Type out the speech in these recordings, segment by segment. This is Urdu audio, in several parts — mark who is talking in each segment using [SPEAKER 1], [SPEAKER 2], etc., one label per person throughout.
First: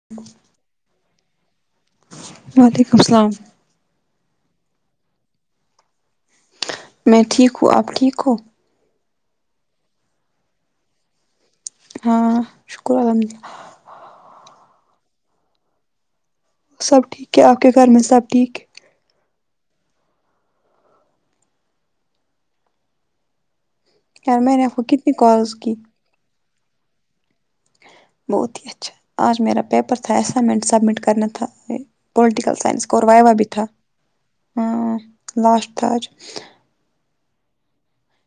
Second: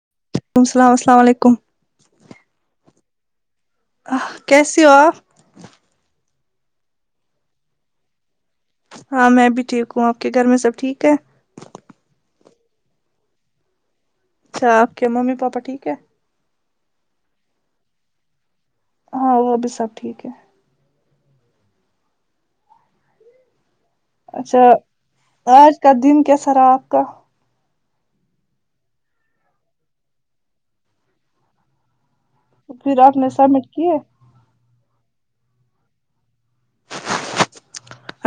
[SPEAKER 1] [inaudible]
[SPEAKER 2] السلام السلام علیکم
[SPEAKER 1] وعلیکم السلام
[SPEAKER 2] اہ کیسی ہو آپ
[SPEAKER 1] میں ٹھیک ہوں آپ ٹھیک ہو
[SPEAKER 2] ہاں میں بھی ٹھیک ہوں آپ کے گھر میں سب ٹھیک ہے
[SPEAKER 1] ہاں شکر الحمد الله
[SPEAKER 2] اچھا آپ کے ممی پاپا ٹھیک ہے
[SPEAKER 1] سب ٹھیک ہے آپ کے گھر میں سب ٹھیک ہے
[SPEAKER 2] ہاں وہ بھی سب ٹھیک ہے
[SPEAKER 1] یار میں
[SPEAKER 2] اچھا
[SPEAKER 1] نے آپ کو کتنی کالز
[SPEAKER 2] آج
[SPEAKER 1] کی
[SPEAKER 2] کا دن کیسا رہا آپ کا
[SPEAKER 1] بہت ہی اچھا آج میرا پیپر تھا اسائنمنٹ سبمٹ کرنا تھا پولٹیکل سائنس
[SPEAKER 2] پھر
[SPEAKER 1] کور
[SPEAKER 2] آپ
[SPEAKER 1] وائی
[SPEAKER 2] نے
[SPEAKER 1] وا بھی تھا
[SPEAKER 2] سبمٹ کیے
[SPEAKER 1] ہاں لاسٹ تھا آج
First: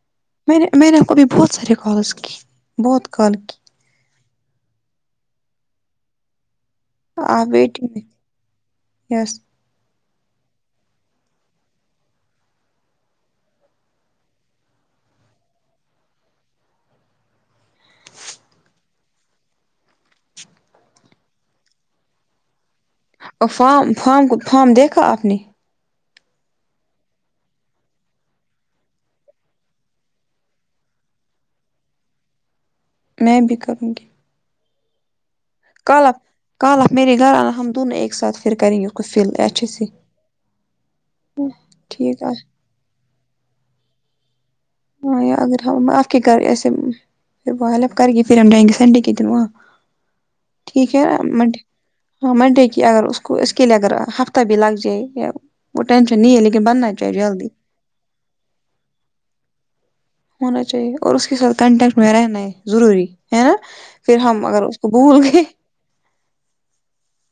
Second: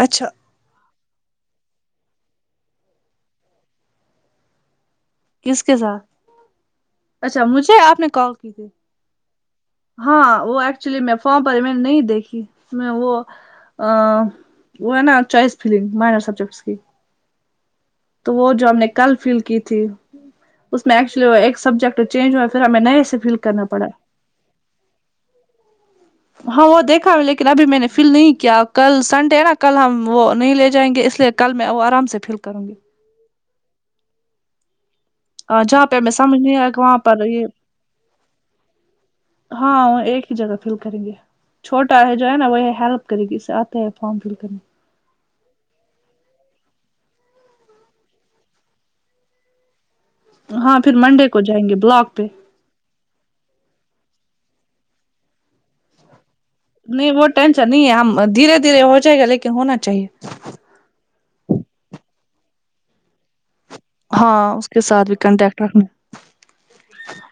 [SPEAKER 2] اچھا
[SPEAKER 1] میں نے میں نے آپ کوبھی بہت سارے کالز کی بہت کال کی
[SPEAKER 2] کس کے ساتھ اچھا مجھے
[SPEAKER 1] ویٹنگ
[SPEAKER 2] آپ نے
[SPEAKER 1] میں
[SPEAKER 2] کال کی تھی
[SPEAKER 1] یس
[SPEAKER 2] ہاں وہ ایکچولی میں فام پر میں نے نہیں دیکھی میں وہ و این آ وہ ہے نہ چوائس فیلنگ مائنر سبجیکٹس کی تو وہ جو ہم نے کل فل کی تھی اس میں ایکچلی ایک سبجیکٹ چینج ہوئے پھر ہمیں نئے فل
[SPEAKER 1] اور
[SPEAKER 2] کرنا
[SPEAKER 1] فام
[SPEAKER 2] پڑا
[SPEAKER 1] فام کو فام دیکھا آپ نے
[SPEAKER 2] ہاں وہ دیکھا لیکن ابھی میں نے فل نہیں کیا کل سنڈے نا کل ہم وہ نہیں لے جائیں گے اس لیے کل میں وہ آرام سے فل کروں گی
[SPEAKER 1] میں بھی کروں گی
[SPEAKER 2] ہ جہاں پہ
[SPEAKER 1] کل
[SPEAKER 2] ہمیں
[SPEAKER 1] آپ
[SPEAKER 2] سمجھ نہیں آئے گا
[SPEAKER 1] کل آپ
[SPEAKER 2] وہاں
[SPEAKER 1] میرے
[SPEAKER 2] پر
[SPEAKER 1] گھر
[SPEAKER 2] یہ
[SPEAKER 1] آنا ہم دونوں ایک ساتھ پھر کریں گے اس کو فل اچھے سے
[SPEAKER 2] ہاں ایک جگہ فل کریں گے چھوٹا ہے جو ہے نا وہ ہیلپ کرے گی اس سے آتے فارم فل کرنے
[SPEAKER 1] ہاں یار اگر ہم آپ کی کر ایسے میں پھر وہ ہیلپ کر کے پھر ہم ڈیں گے سنڈے کے دن واں
[SPEAKER 2] ہاں
[SPEAKER 1] ٹھیک
[SPEAKER 2] پھر
[SPEAKER 1] ہے
[SPEAKER 2] کو
[SPEAKER 1] منڈے
[SPEAKER 2] جائیں گے بلاک پہ
[SPEAKER 1] ہاں منڈے کی اگر اس اس کے لیے اگر ہفتہ بھی لگے جائے وہ ٹینشن نیے لیکن بننا
[SPEAKER 2] نہیں
[SPEAKER 1] چاہے
[SPEAKER 2] وہ
[SPEAKER 1] جلدی
[SPEAKER 2] ٹینشن نہیں ہم دھیرے دھیرے ہو جائے گا لیکن ہونا چاہیے
[SPEAKER 1] ہونا چاہیے اور اس کے ساتھ کانٹیکٹ میں رہنا ہے ضروری ہے نا پھر ہم
[SPEAKER 2] ہاں
[SPEAKER 1] اگر
[SPEAKER 2] اس کے
[SPEAKER 1] کو
[SPEAKER 2] ساتھ بھی
[SPEAKER 1] بھول گئے
[SPEAKER 2] کنٹیکٹ رکھنا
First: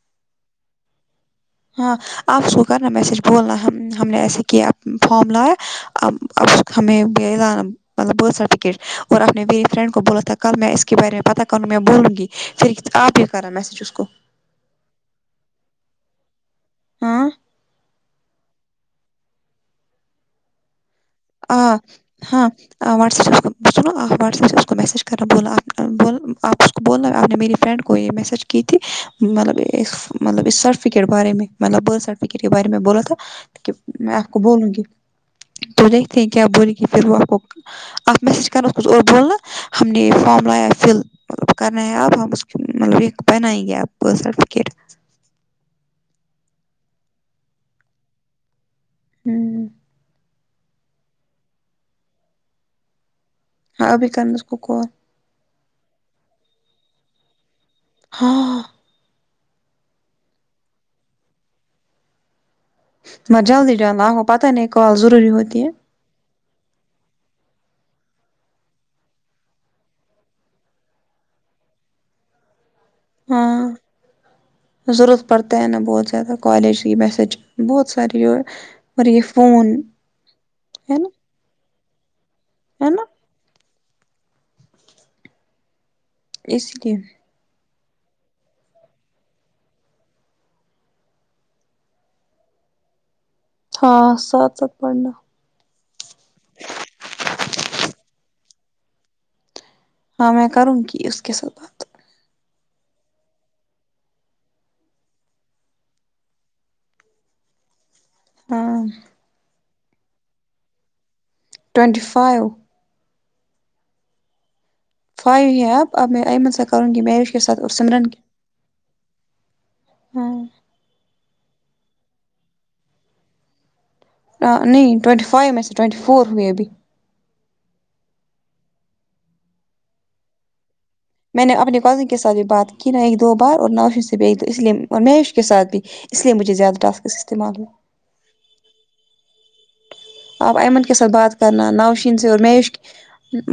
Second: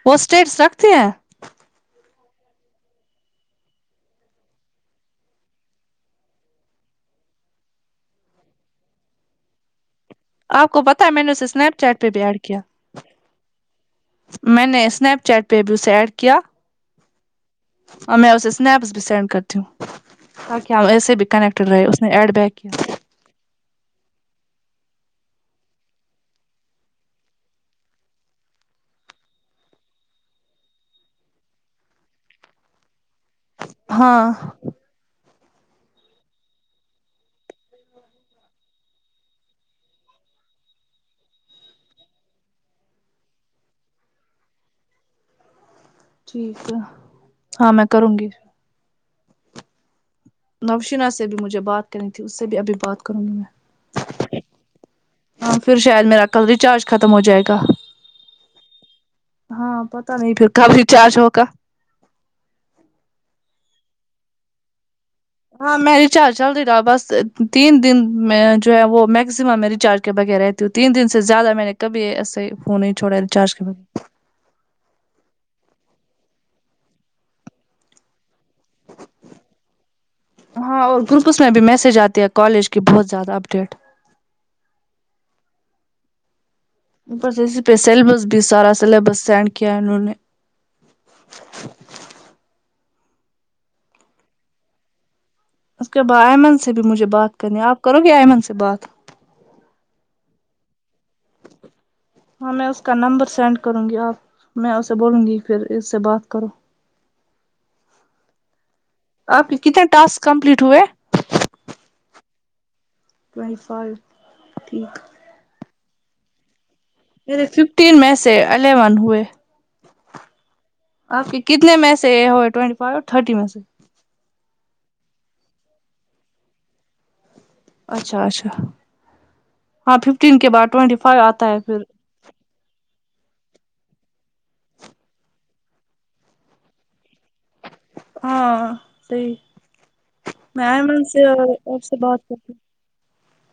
[SPEAKER 2] وہ اسٹیٹس رکھتے ہیں
[SPEAKER 1] ہاں آپ اس کو کرنا میسج بولنا ہم نے ایسے کیا فارم لایا ب اب ہمیں بھی مطلب برتھ سرٹیفکیٹ اور آپ نے میری فرینڈ کو بولا تھا کل
[SPEAKER 2] آپ
[SPEAKER 1] میں
[SPEAKER 2] کو
[SPEAKER 1] اس کے
[SPEAKER 2] ہے
[SPEAKER 1] بارے میں
[SPEAKER 2] نے اسے
[SPEAKER 1] پتا کر نا
[SPEAKER 2] اسنیپ
[SPEAKER 1] میں
[SPEAKER 2] چیٹ پہ بھی
[SPEAKER 1] بولونگ
[SPEAKER 2] ایڈ کیا
[SPEAKER 1] پھر آپ یہ کرا میسیج اس کو
[SPEAKER 2] میں نے اسنیپ چیٹ پہ بھی اسے ایڈ کیا
[SPEAKER 1] ہاں
[SPEAKER 2] اور میں اسے اسنیپس بھی سینڈ کرتی ہوں تاکہ ہم ایسے بھی
[SPEAKER 1] آ
[SPEAKER 2] کنیکٹڈ رہے اس نے ایڈ
[SPEAKER 1] ہاں
[SPEAKER 2] بیک کیا
[SPEAKER 1] وپ ب سنو آپ واٹسپ سے اس کو میسیج کرنا بولنا ب آپ اس کو بولنا آپ نے میری فرینڈ کو یہ میسیج کی تھی مطلب مطلب اس سرٹیفکیٹ بارے میں مطلب برتھ سرٹیفکیٹ کے بارے میں بولا تھا کہ میں آپ
[SPEAKER 2] ہاں
[SPEAKER 1] کو بولوں گی تو دیکھتے ہیں کیا بولیں گی پھر وہ آپ کو آپ میسج کرنا اس کو اور بولنا ہم نے یہ فارام لایا فل ملب کر رہ ہیں آپ ہم اس مطلب ایک بنائیں گے آپ برتھ سرٹیفکیٹ
[SPEAKER 2] ٹھیک ہے ہاں میں کروں گی
[SPEAKER 1] ہوں
[SPEAKER 2] نوشناہ سے بھی مجھے بات کرنی تھی اس سے بھی ابھی بات کروں گی میں
[SPEAKER 1] ہاں ابھی کرنا اسکو کال
[SPEAKER 2] ہاں پھر شاید میرا کل ریچارج ختم ہو جائے گا
[SPEAKER 1] ہاں
[SPEAKER 2] ہاں پتا نہیں پھر کب ریچارج ہو گا
[SPEAKER 1] میں جلدی جانا آو پتہ نہیں کال ضروری ہو
[SPEAKER 2] ہاں مل چارج چل رہ رہا بس تین دن میں جو ہے وہ میکسمم میں ریچارج کے بغیر رہتے تو تین دن سے زیادہ میں نے کبھی ایسے فون نہیں چوڑا ریچارج کے
[SPEAKER 1] ہاں
[SPEAKER 2] بے
[SPEAKER 1] ضرورت پڑتا ہے نہ بہت زیادہ کالج کی میسج بہت ساری اور یہ فون
[SPEAKER 2] ہاں
[SPEAKER 1] ہے
[SPEAKER 2] اور
[SPEAKER 1] نا
[SPEAKER 2] گروپس میں بھی میسج آتی ہے کالج کی
[SPEAKER 1] ہے نا
[SPEAKER 2] بہت زیادہ اپ ڈیٹ
[SPEAKER 1] اس لیے
[SPEAKER 2] ی پہ سیبس [unintelligible] بھی سارا سلیبس سینڈ کیا انہوں نے
[SPEAKER 1] ہاں ساتھ ساتھ پڑھنا
[SPEAKER 2] اس کے بعد ایمن سے بھی مجھے بات کرنی ہے آپ کرو گے ایئمن سے بات
[SPEAKER 1] ہاں میں کروں گی اس کے ساتھ بات
[SPEAKER 2] ہاں میں اس کا نمبر سینڈ کروں گی آپ میں اسے بولوں گی پھر اس سے بات کرو
[SPEAKER 1] ہاں
[SPEAKER 2] آپ کتنے ٹاسک کمپلیٹ ہوئے
[SPEAKER 1] ٹونینٹی فائیو
[SPEAKER 2] ٹوینٹی فائیو ٹھیک
[SPEAKER 1] فائیو ہی اب میں ایمن س
[SPEAKER 2] میرے ففٹین میں سے الیون ہوئے
[SPEAKER 1] ہاں
[SPEAKER 2] آپ کی کتنے میں سے ہوئے ٹوینٹی فائیو تھرٹی میں سے
[SPEAKER 1] نہیں ٹوئینٹی فائیو میں سے ٹوئنٹی فور ہوئی ابھی
[SPEAKER 2] اچھا اچھا ہاں ففٹین کے بعد ٹوینٹی فائیو
[SPEAKER 1] میں
[SPEAKER 2] آتا
[SPEAKER 1] نے
[SPEAKER 2] ہے
[SPEAKER 1] اپنے
[SPEAKER 2] پھر
[SPEAKER 1] کزن کے ساتھ بھی بات کی نہ ایک دو بار اور نہ اشن سے بھی ایک دو اس لیے اور میوش کے ساتھ بھی اس لیے مجھے زیادہ ٹسکس استعمال ہو
[SPEAKER 2] ہاں صحیح
[SPEAKER 1] آپ
[SPEAKER 2] میں
[SPEAKER 1] ایمن کے
[SPEAKER 2] ایئمن
[SPEAKER 1] ساتھ
[SPEAKER 2] سے
[SPEAKER 1] بات
[SPEAKER 2] اور
[SPEAKER 1] کرنا
[SPEAKER 2] آپ
[SPEAKER 1] نوشین
[SPEAKER 2] بات
[SPEAKER 1] سے اور
[SPEAKER 2] کرتی
[SPEAKER 1] میش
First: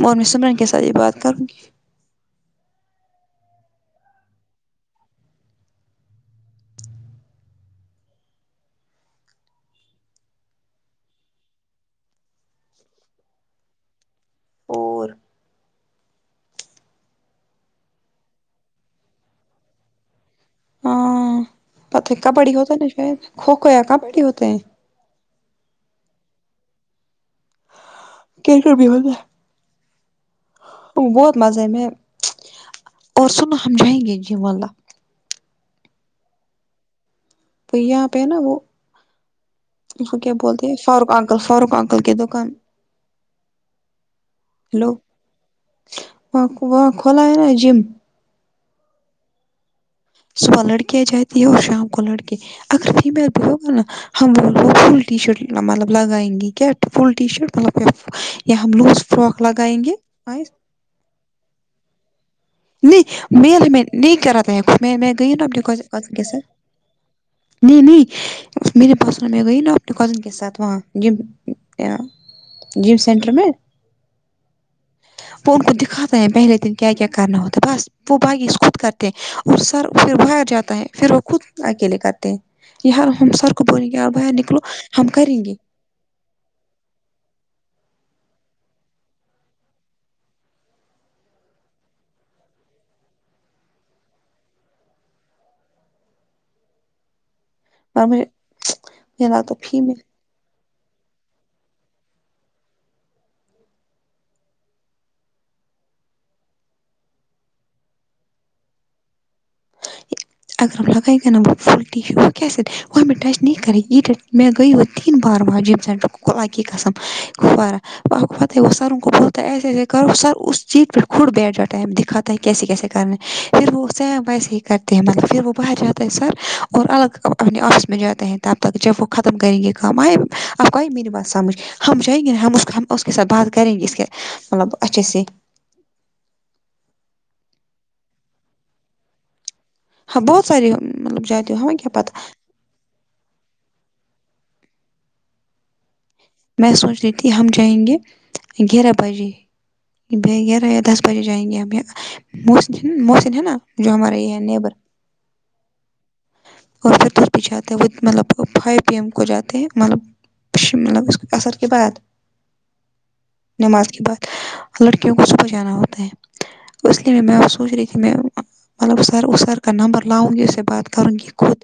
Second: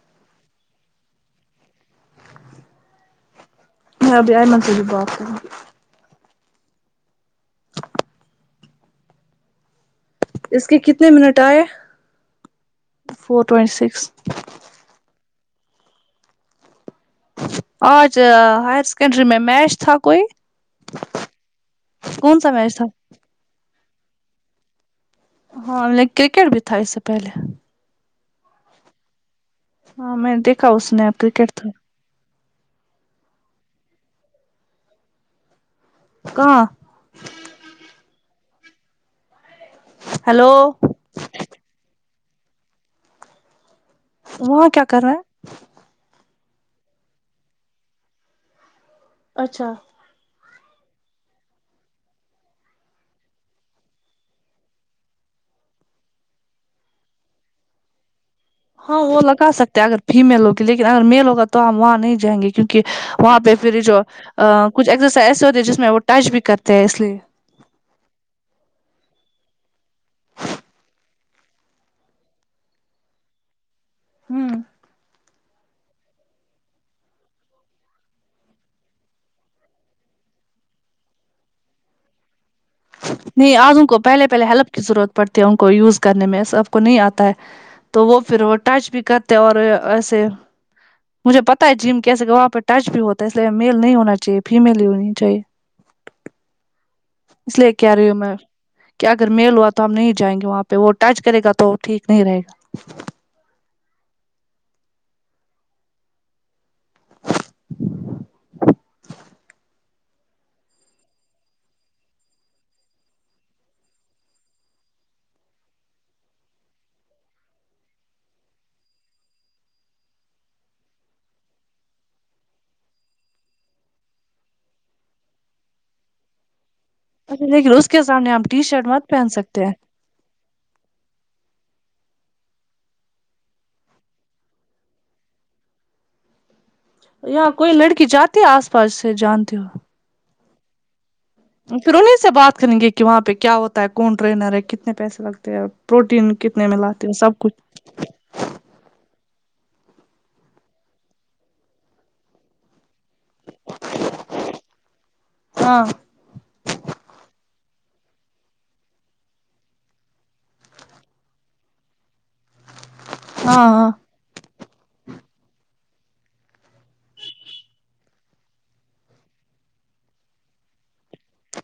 [SPEAKER 1] اور میں سمرن کے ساتھ ہی بات کروں گی
[SPEAKER 2] میں بھی ایمن سے بھی بات کروں گی اس کے کتنے منٹ آئے فور ٹوینٹی سکس
[SPEAKER 1] فور
[SPEAKER 2] آج ہائر سیکنڈری میں میچ تھا کوئی
[SPEAKER 1] ہاں پتا
[SPEAKER 2] کون سا
[SPEAKER 1] کبڈی ہوتا
[SPEAKER 2] میچ
[SPEAKER 1] ہے
[SPEAKER 2] تھا
[SPEAKER 1] نا شاید کھوکھو یا کبڈی ہوتے ہیں
[SPEAKER 2] ہاں لیکن کرکٹ بھی تھا اس سے پہلے
[SPEAKER 1] کرکٹ بھی ہو گیا
[SPEAKER 2] ہاں میں دیکھا اس نے آپ کرکٹ
[SPEAKER 1] مزہ ہے
[SPEAKER 2] تھا
[SPEAKER 1] میں اور سنو ہم جائیں گے جی مالا
[SPEAKER 2] کہاں
[SPEAKER 1] تو یہاں پہ ہے نا وہ اس کو کیا
[SPEAKER 2] ہیلو
[SPEAKER 1] بولتے ہیں فاروق انکل فاروق ا انکل کی دکان
[SPEAKER 2] وہاں کیا کر رہا ہیں
[SPEAKER 1] وہ وہاں کھولا ہے نا جم
[SPEAKER 2] اچھا
[SPEAKER 1] صبح لڑکیاں جاتی ہے اور شام کو لڑکے اگر فیمیل بھی ہوگا نا ہمول وہ فل ٹی شرٹ مطلب لگائیں گے کیا فل ٹی شرٹ مطلب یا ہم
[SPEAKER 2] ہاں
[SPEAKER 1] لوز
[SPEAKER 2] وہ
[SPEAKER 1] فراک
[SPEAKER 2] لگا
[SPEAKER 1] لگائیں
[SPEAKER 2] سکتے ہیں اگر
[SPEAKER 1] گے
[SPEAKER 2] فیمیل ہوی لیکن اگر میل ہوگا تو ہم وہاں نہیں جائیں گے کیونکہ کہ
[SPEAKER 1] نہیں
[SPEAKER 2] وہاں پہ
[SPEAKER 1] میل
[SPEAKER 2] پھر
[SPEAKER 1] ہمیں
[SPEAKER 2] جو
[SPEAKER 1] نہیں کرا تھا
[SPEAKER 2] کچھ
[SPEAKER 1] میں میں
[SPEAKER 2] ایکسرسائز
[SPEAKER 1] گئی نا
[SPEAKER 2] ایسے ہوتی
[SPEAKER 1] اپنے
[SPEAKER 2] ہے جس میں وہ
[SPEAKER 1] کزن کے
[SPEAKER 2] ٹچ بھی
[SPEAKER 1] ساتھ
[SPEAKER 2] کرتے ہیں اس لیے
[SPEAKER 1] نہیں نہیں میرے پاس میں گئی نا اپنے کزن کے ساتھ وہاں جم جم سینٹر میں
[SPEAKER 2] ہوں
[SPEAKER 1] وہ ان کو دکھاتا ہے پہلے دن کیا کیا کرنا ہوتا بس وہ باقی خود کرتے ہیں اور سر پھر باہر جاتا ہے پھر وہ خود اکیلے کرتے ہیں یار ہم سر
[SPEAKER 2] نہیں آج
[SPEAKER 1] بولیں
[SPEAKER 2] ان کو
[SPEAKER 1] گے یار
[SPEAKER 2] پہلے
[SPEAKER 1] باہر
[SPEAKER 2] پہلے
[SPEAKER 1] نکلو
[SPEAKER 2] ہیلپ کی
[SPEAKER 1] ہم
[SPEAKER 2] ضرورت
[SPEAKER 1] کریں
[SPEAKER 2] پڑتی ہے
[SPEAKER 1] گے
[SPEAKER 2] ان کو یوز کرنے میں سب کو نہیں آتا ہے تو وہ پھر وہ ٹچ بھی کرتے اور ایسے مجھے پتا ہے جم کیسے کہ وہاں پہ ٹچ بھی ہوتا ہے اس لیے میل نہیں ہونا چاہیے فیمیل ہی ہونی چاہیے اس لیے کہہ
[SPEAKER 1] اور
[SPEAKER 2] رہی ہوں
[SPEAKER 1] مجھے
[SPEAKER 2] میں کہ اگر
[SPEAKER 1] ملا
[SPEAKER 2] میل ہوا
[SPEAKER 1] فی
[SPEAKER 2] تو
[SPEAKER 1] میں
[SPEAKER 2] ہم نہیں جائیں گے وہاں پہ وہ ٹچ کرے گا تو ٹھیک نہیں رہے گا
[SPEAKER 1] اگر ہم لگائی گے نا ب وہ پھلٹی ہی کی س [unintelligible] کوئی بھی ٹچ نہیں کرینگے میں گئی وہ تین بار بار جیب سینٹر خدا کی قسم خورا وہ پتہ ہے وہ سر ان کو بولتا ہیں ایسے ایسے کرو سر اس چیت پھو بیٹ جا ٹائم دکھت کیسے کیسے کرنے پھر وہ سیم ویسے ہی کرتے ہیں مطلب پھر وہ باہر جاتا ہے سر اور الگ
[SPEAKER 2] اچھا
[SPEAKER 1] اپنے
[SPEAKER 2] لیکن
[SPEAKER 1] آفس
[SPEAKER 2] اس
[SPEAKER 1] میں
[SPEAKER 2] کے
[SPEAKER 1] جاتے
[SPEAKER 2] سامنے
[SPEAKER 1] ہیں
[SPEAKER 2] ہم
[SPEAKER 1] تب
[SPEAKER 2] ٹی
[SPEAKER 1] تک
[SPEAKER 2] شرٹ
[SPEAKER 1] جب وہ
[SPEAKER 2] مت پہن
[SPEAKER 1] ختم کریں
[SPEAKER 2] سکتے
[SPEAKER 1] گے
[SPEAKER 2] ہیں
[SPEAKER 1] کام آئے اب آئی میری بات سمجھ ہم چاہیں گے ہم اس کے ساتھ بات کریں گے اس کے مطلب اچھے سے
[SPEAKER 2] یہاں کوئی لڑکی جاتی ہے آس پاس سے جانتی ہو
[SPEAKER 1] ہاں بہت ساری مطلب جات
[SPEAKER 2] پھر انہیں سے بات کریں گے کہ وہاں پہ کیا ہوتا ہے کون ٹرینر ہے کتنے پیسے لگتے ہیں اور پروٹین کتنے
[SPEAKER 1] میں سوچ
[SPEAKER 2] لاتے
[SPEAKER 1] رہی
[SPEAKER 2] ہیں
[SPEAKER 1] تھی
[SPEAKER 2] سب
[SPEAKER 1] ہم
[SPEAKER 2] کچھ
[SPEAKER 1] جائیں گے گیارہ بجے گیارہ یا دس بجے جائیں گے موسٹلی مسم یہ ہے نا جو ہمارے یہ نیبر
[SPEAKER 2] ہاں
[SPEAKER 1] اور پ بھی جاتے ہے وہ مطلب فائیو پی ایم کو جاتے ہے مطلب ملب اس [inaudible] عصر کے بعد
[SPEAKER 2] ہاں
[SPEAKER 1] نماز
[SPEAKER 2] ہاں
[SPEAKER 1] کے بعد لڑکیوں کو صبح جانا ہوتا ہے اس لیے میں سوچ رہی تھی میں مطلب سر اس سر کا نمبر لاؤں گی اس سے بات کروں گی خود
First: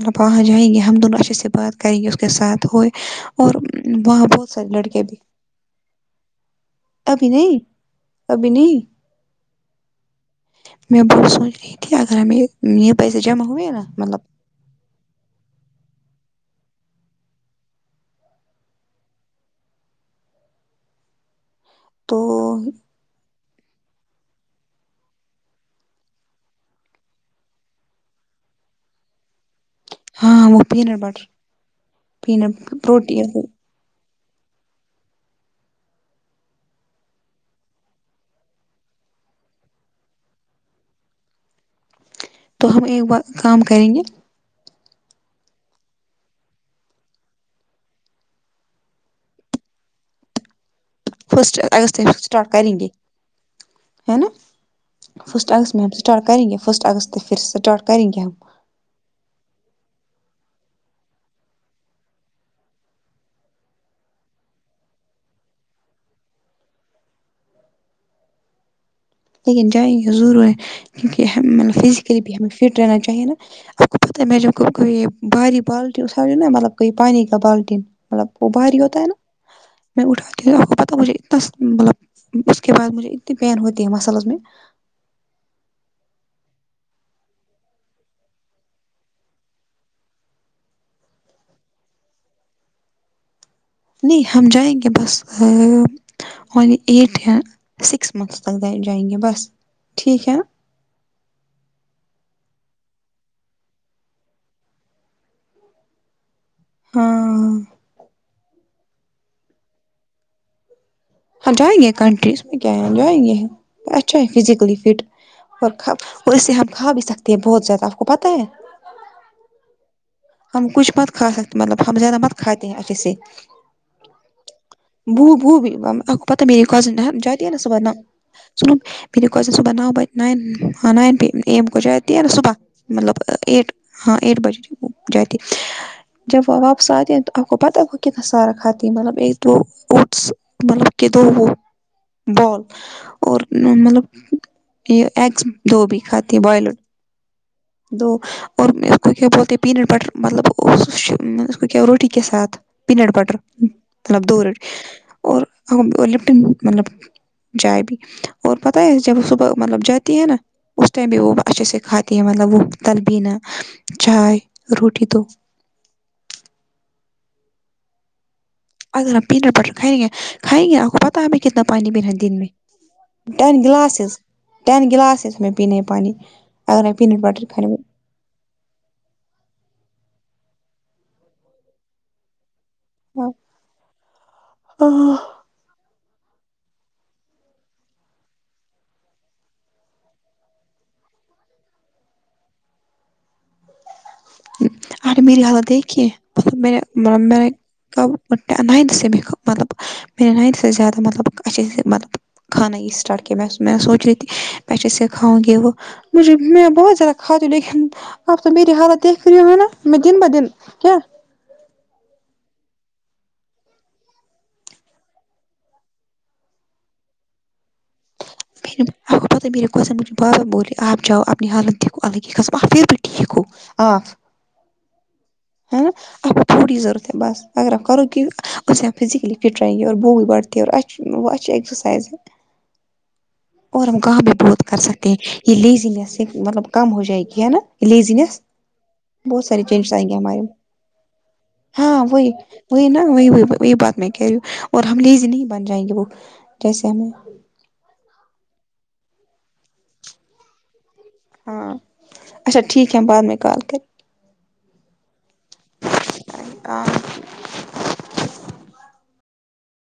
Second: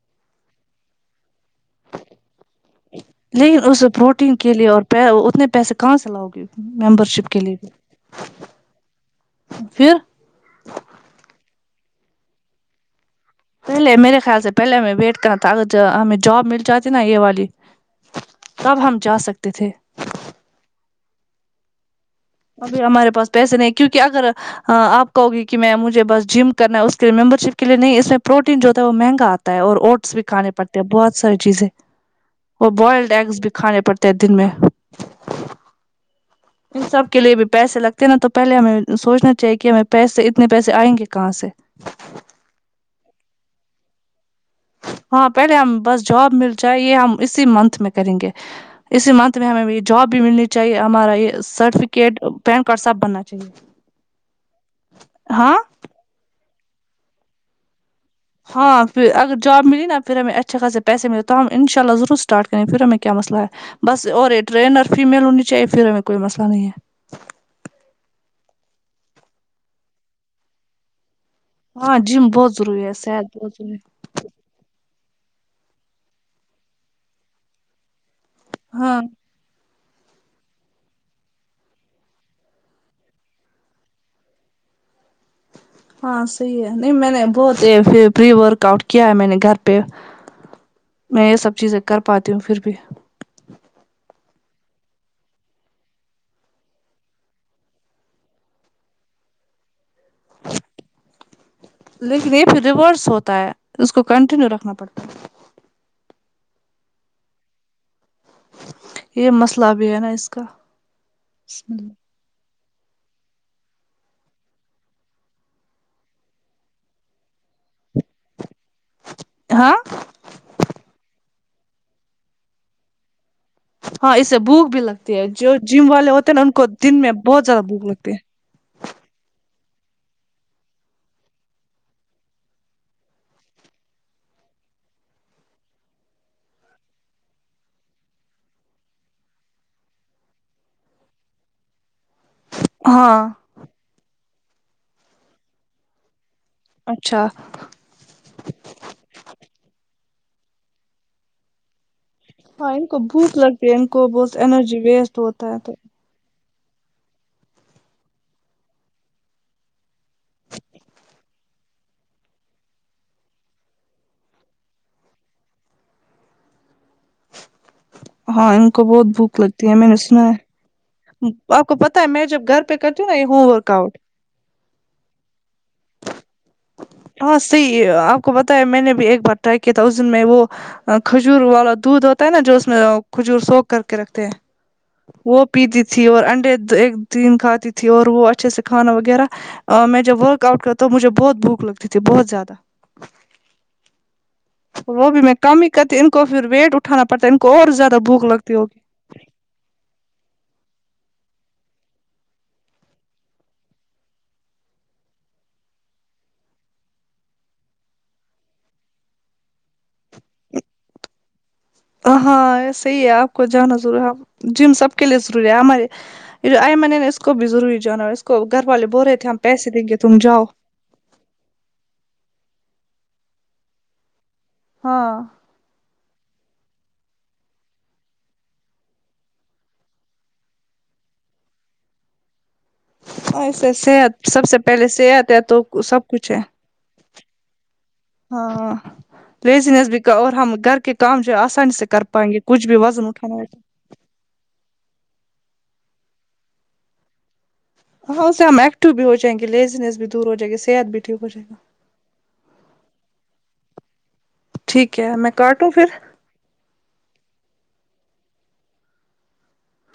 [SPEAKER 1] مطلب وہاں جائیں گے ہم دونوں اچھے سے بات کریں گے اس کے ساتھ ہوئے اور
[SPEAKER 2] نہیں اسے
[SPEAKER 1] وہاں
[SPEAKER 2] پروٹین
[SPEAKER 1] بہت
[SPEAKER 2] کے لیے
[SPEAKER 1] سارے
[SPEAKER 2] اور
[SPEAKER 1] لڑکے
[SPEAKER 2] پے
[SPEAKER 1] بھی
[SPEAKER 2] اتنے پیسے کہاں سے لاؤ گے تم ممبر شپ
[SPEAKER 1] ابھی
[SPEAKER 2] کے لیے
[SPEAKER 1] نہیں
[SPEAKER 2] بھی
[SPEAKER 1] ابھی نہیں
[SPEAKER 2] پھر
[SPEAKER 1] میں بہت سوچ رہی تھی اگر ہمیں نیت پیسے جمع ہو
[SPEAKER 2] پہلے میرے خیال سے پہلے ہمیں ویٹ کرنا تھا اگر ج ہمیں جاب مل جاتی نا یہ والی تب ہم جا سکتے تھے
[SPEAKER 1] تو
[SPEAKER 2] ابھی ہمارے پاس پیسے نہیں کیونکہ اگر ہاں آپ کہوگی کہ میں مجھے بس جم کرنا ہے اس کے لممبر شپ کے لیے نہیں اس میں پروٹین جو ہوتا ہے وہ مہنگا آتا اور اوٹس بھی
[SPEAKER 1] ہاں
[SPEAKER 2] کھانے
[SPEAKER 1] وہ
[SPEAKER 2] پڑتے ہیں
[SPEAKER 1] پینٹ
[SPEAKER 2] بہت
[SPEAKER 1] بٹر
[SPEAKER 2] ساری چیزیں اور
[SPEAKER 1] پینٹ
[SPEAKER 2] بوائلڈ
[SPEAKER 1] پروٹین
[SPEAKER 2] ایگس بھی کھانے پڑتے دو دن میں ان سب کے لیے بھی پیسے لگتے ہیں نا تو پہلے ہمیں سوچنا چاہیے کہ ہمیں پیسے اتنے پیسے آئیں گے کہاں سے
[SPEAKER 1] تو ہم ایک بار کام کریں گے
[SPEAKER 2] ہاں پہلے ہم بس جاب مل جائے یہ ہم اسی منتھ میں کریں گے اسی منتھ میں ہمیں بھی جاب بھی ملنی چاہیے ہمارا یہ
[SPEAKER 1] first August
[SPEAKER 2] certificate
[SPEAKER 1] start
[SPEAKER 2] PAN card
[SPEAKER 1] کریں گے
[SPEAKER 2] سب بننا چاہیے
[SPEAKER 1] ہے نا فرسٹ
[SPEAKER 2] ہاں
[SPEAKER 1] اگست میں ہم اسٹارٹ کریں گے فرسٹ اگست ت پھر اسٹارٹ کریں گے ہم
[SPEAKER 2] ہاں پھر اگر جاب ملی نہ پھر ہمیں اچھے خاصے پیسے مل تو ہم انشا اللہ ضرور اسٹارٹ کر پھر ہمیں کیا مسلہ ہے بس اور یہ ٹرینر فیمیل ہونی چاہیے پھر ہمیں کوئی مسئلہ نہیں ہے
[SPEAKER 1] لیکن جائیں گے ضرور کیونکہ ہمیں
[SPEAKER 2] ہے ہاں
[SPEAKER 1] فیزکلی
[SPEAKER 2] جم
[SPEAKER 1] بھی ہمیں
[SPEAKER 2] بہت
[SPEAKER 1] فٹ
[SPEAKER 2] ضروری ہے
[SPEAKER 1] رہنا چاہی
[SPEAKER 2] صحت بہت ضروری
[SPEAKER 1] نہ
[SPEAKER 2] ہے
[SPEAKER 1] پتہ میں جو کام کری بھاری بالٹی اٹھاری نہ مطلب کوئی پانی کا بالٹی مطلب وہ بھاری ہوتا
[SPEAKER 2] ہاں
[SPEAKER 1] ہے نا میں اٹھاتی ہوں آپ کو پتا مجھے اتنا سوکوں ملا اس کے بعد مجھے اتنی پین ہوئی دی مصالز میں
[SPEAKER 2] ہاں صحیح ہے نہیں میں نے بہت ایف پری ورک آؤٹ کیا ہے میں نے گھر پہ میں یہ سب چیزیں کر پاتی ہوں پھر بھی
[SPEAKER 1] نہیں ہم جائیں گے بس ہم ٹوئنٹی ایٹ ہے سکس منتھس تک جا جائیں گے بس ٹھیک ہے
[SPEAKER 2] لیکن یہ پھر ریورس ہوتا ہے اس کو کنٹینیو رکھنا پڑتا ہے
[SPEAKER 1] ہاں
[SPEAKER 2] یہ مسئلہ بھی ہے نا اس کا
[SPEAKER 1] ہاں جائیں گے کنٹریز میں کیا ہے جائیں گے اچھا ہے فیزکلی فٹ اور کھا اور اسے ہم کھا بھی سکتے ہیں بہت زیادہ آپ کو پتہ ہے
[SPEAKER 2] ہاں
[SPEAKER 1] ہم کچھ مت کھا سکتے مطلب ہم زیادہ مت کھاتے ہیں اچھے سے
[SPEAKER 2] ہاں اس سے بھوک بھی لگتی
[SPEAKER 1] بو
[SPEAKER 2] ہے
[SPEAKER 1] بو
[SPEAKER 2] جو
[SPEAKER 1] بھی
[SPEAKER 2] جم والے
[SPEAKER 1] آپ کو
[SPEAKER 2] ہوتے ہیں
[SPEAKER 1] پتا
[SPEAKER 2] نا ان
[SPEAKER 1] میری کزن
[SPEAKER 2] دن
[SPEAKER 1] ہے
[SPEAKER 2] میں
[SPEAKER 1] جاتی
[SPEAKER 2] بہت
[SPEAKER 1] ہے نا
[SPEAKER 2] زیادہ
[SPEAKER 1] صبح
[SPEAKER 2] بھوک
[SPEAKER 1] نؤ
[SPEAKER 2] لگتی ہے
[SPEAKER 1] سنو میری کزن صبح نو ب نائن ہاں nine P M A M کو جاتی ہے نہ صبح مطلب ایٹ ہاں ایٹ بجے وہ جاتی جب وہ واپس آرہی ہے تو آپ ک پتہ ہے وہ کتنا سارا کھاتی ہے مطلب ایک دو اوٹس مطلب کہ دو وہ بال
[SPEAKER 2] ہاں
[SPEAKER 1] اور مطلب یہ اگس دو بھی کھاتی ہے بائلڈ
[SPEAKER 2] اچھا
[SPEAKER 1] دو اور اس کو کیا بولتے پینٹ بٹر مطلب اس کو کیا روٹی کے ساتھ
[SPEAKER 2] ہاں ان کو
[SPEAKER 1] پینٹ بٹر
[SPEAKER 2] بھوک لگتی ہے ان کو
[SPEAKER 1] مطلب
[SPEAKER 2] بہت
[SPEAKER 1] دو روٹی
[SPEAKER 2] انرجی ویسٹ
[SPEAKER 1] اور
[SPEAKER 2] ہوتا ہے تو
[SPEAKER 1] لپٹن مطلب جائے بھی اور پتہ ہے جب صبح مطلب جاتی ہے نا اس ٹائم بھی وہ اچھے سے کھاتی ہیں مطلب وہ تلبینا چائے روٹی دو
[SPEAKER 2] ہاں ان کو بہت
[SPEAKER 1] اگر ہم
[SPEAKER 2] بھوک
[SPEAKER 1] پینٹ
[SPEAKER 2] لگتی
[SPEAKER 1] بٹر
[SPEAKER 2] ہے میں نے
[SPEAKER 1] کھائیں گے
[SPEAKER 2] سنا
[SPEAKER 1] کھائیں گے آپ کو پتہ
[SPEAKER 2] ہے
[SPEAKER 1] ہمیں کتنا
[SPEAKER 2] آپ کو
[SPEAKER 1] پانی
[SPEAKER 2] پتا ہے
[SPEAKER 1] پینا
[SPEAKER 2] میں
[SPEAKER 1] دن
[SPEAKER 2] جب گھر پہ کرتی ہوں نا home
[SPEAKER 1] ten
[SPEAKER 2] workout
[SPEAKER 1] glasses ten glasses میں پینے ہے پانی اگر میں پینٹ
[SPEAKER 2] ہاں
[SPEAKER 1] بٹر کھانے
[SPEAKER 2] صحیح آپ آپ کو بتا ہے میں نے بھی ایک بار ٹرائی کیا تھا اس دن میں وہ کھجور والا دودھ ہوتا ہے نا جو اس میں کھجور سوک کر کے رکھتے ہیں وہ پیتی تھی اور انڈے ایک دن کھاتی تھی اور وہ اچھے سے کھانا وغیرہ میں جب ورک آؤٹ کرتا ہوں مجھے بہت بھوک لگتی تھی بہت زیادہ وہ
[SPEAKER 1] اور
[SPEAKER 2] بھی میں
[SPEAKER 1] میری
[SPEAKER 2] کم
[SPEAKER 1] حالت
[SPEAKER 2] ہی کرتی
[SPEAKER 1] دیکھیے
[SPEAKER 2] ان کو پھر
[SPEAKER 1] میں
[SPEAKER 2] ویٹ
[SPEAKER 1] نے
[SPEAKER 2] اٹھانا پڑتا ہے ان کو اور زیادہ بھوک لگتی
[SPEAKER 1] [unintelligible]
[SPEAKER 2] ہوگی
[SPEAKER 1] نینتھ سے مطلب میں نے نائن زیادہ مطلب کسی سے مطلب کھانا یہ اسٹاٹ کی میں میں سوچ رہی تھی میں جیسے یہ کھاونگی وہ مجھے میں بہت زیادہ کھاتی ہوں لیکن اب تو میری حالت دیکھ رہی ہو نا میں دن با دن کیا
[SPEAKER 2] ہاں صحیح ہے آپ کو جانا ضروری ہے جم سب کے لیے ضروری ہے ہمارے آئمن ہے نا اس کو بھی ضروری جانا اس کو گھر والے بول رہے
[SPEAKER 1] آپ کو
[SPEAKER 2] تھے ہم
[SPEAKER 1] پتہ ہے میرے
[SPEAKER 2] پیسے
[SPEAKER 1] کو
[SPEAKER 2] دیں گے
[SPEAKER 1] مجھے
[SPEAKER 2] تم
[SPEAKER 1] بار بار
[SPEAKER 2] جاؤ
[SPEAKER 1] بولے آپ جاؤ اپنی حالت دیکھو اللہ کی قسم آپ پھر بھی ٹھیک ہو ہاں
[SPEAKER 2] ہاں
[SPEAKER 1] ہے نا اب تھوڑی ضرورت ہے بس اگر آپ کروگی اس سے آپ فزیکل ہی فٹ رہیں گی اور بھوک بڑھتی ہے وہ اچھی اگزرسائز ہے
[SPEAKER 2] ایسے
[SPEAKER 1] اور ہم
[SPEAKER 2] صحت
[SPEAKER 1] کام بھی
[SPEAKER 2] سب سے
[SPEAKER 1] بہت کر
[SPEAKER 2] پہلے
[SPEAKER 1] سکتے ہیں
[SPEAKER 2] صحت ہے
[SPEAKER 1] یہ
[SPEAKER 2] تو سب
[SPEAKER 1] لیزینس سے
[SPEAKER 2] کچھ ہے
[SPEAKER 1] مطلب کم ہو جائے گی ہے نا یہ لیزینس
[SPEAKER 2] ہاں
[SPEAKER 1] بہت سارے
[SPEAKER 2] لیزینس
[SPEAKER 1] چینجز
[SPEAKER 2] بھی
[SPEAKER 1] آئیں گے
[SPEAKER 2] اور
[SPEAKER 1] ہمارے
[SPEAKER 2] ہم
[SPEAKER 1] میں،
[SPEAKER 2] گھر کے کام جو آسانی سے کر
[SPEAKER 1] ہاں
[SPEAKER 2] پائیں
[SPEAKER 1] وہی
[SPEAKER 2] گے کچھ بھی
[SPEAKER 1] وہی نا
[SPEAKER 2] وزن
[SPEAKER 1] وہی
[SPEAKER 2] اٹھانا
[SPEAKER 1] وہی بات میں کہ رہی ہوں اور ہم لیزی نہیں بن جائیں گے وہ جیسے ہمیں
[SPEAKER 2] ہاں اس سے ہم ایکٹو بھی ہو جاے گے لیزیینس بھی دور ہو جائے گی صحت بھی ٹھیک ہو جائے گا
[SPEAKER 1] ہاں اچھا ٹھیک ہے ہم بعد میں کال کر
[SPEAKER 2] ٹھیک ہے میں کاٹوں پھر
[SPEAKER 1] [unintelligible]